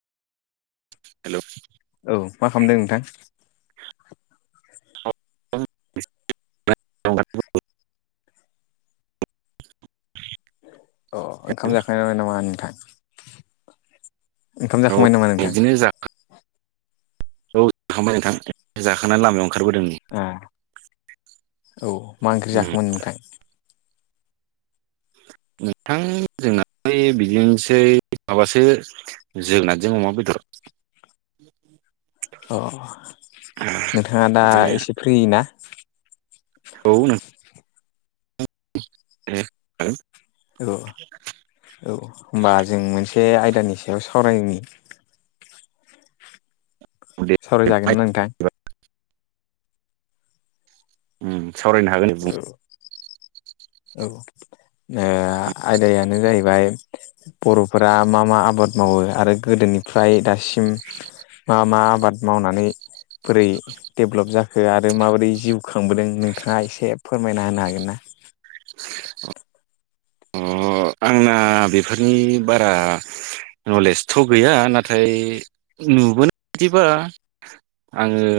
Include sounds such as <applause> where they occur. Hello औ मा खालामदों नोंथां? <unintelligible> अ ओंखाम जाखांबायबो नामा नोंथां ओंखाम औ जाखांबाय नामा नोंथां? बिदिनो जाखा औ जाखांबाय नोंथां जाखांनानै लामायाव ओंखारबोदों आ औ मा ओंख्रि उम जाखोमोन नोंथां नोंथां जोंनालाय बिदिनोसै माबासो जोगोनारजों अमा बेदर अ नोंथाङा दा एसे फ्रि ना औ नों <inaudible> औ औ औ होनोमबा जों मोनसे आयदानि सायाव सावरायनि नों दे सावराय जागोन ना नोंथां उम सावरायनो हागोन दे बुं औ औ ओ आयदायानो जाहैबाय बर'फोरा मा मा आबाद मावो आरो गोदोनिफ्राय दासिम मा मा आबाद मावनानै बोरै डेभलप जाखो आरो माबोरै जिउ खांबोदों नोंथाङा एसे फोरमायना होनो हागोन ना <inaudible> अ आंना बेफोरनि बारा नलेजथ' गैया नाथाय नुबोनाय बायदिबा आङो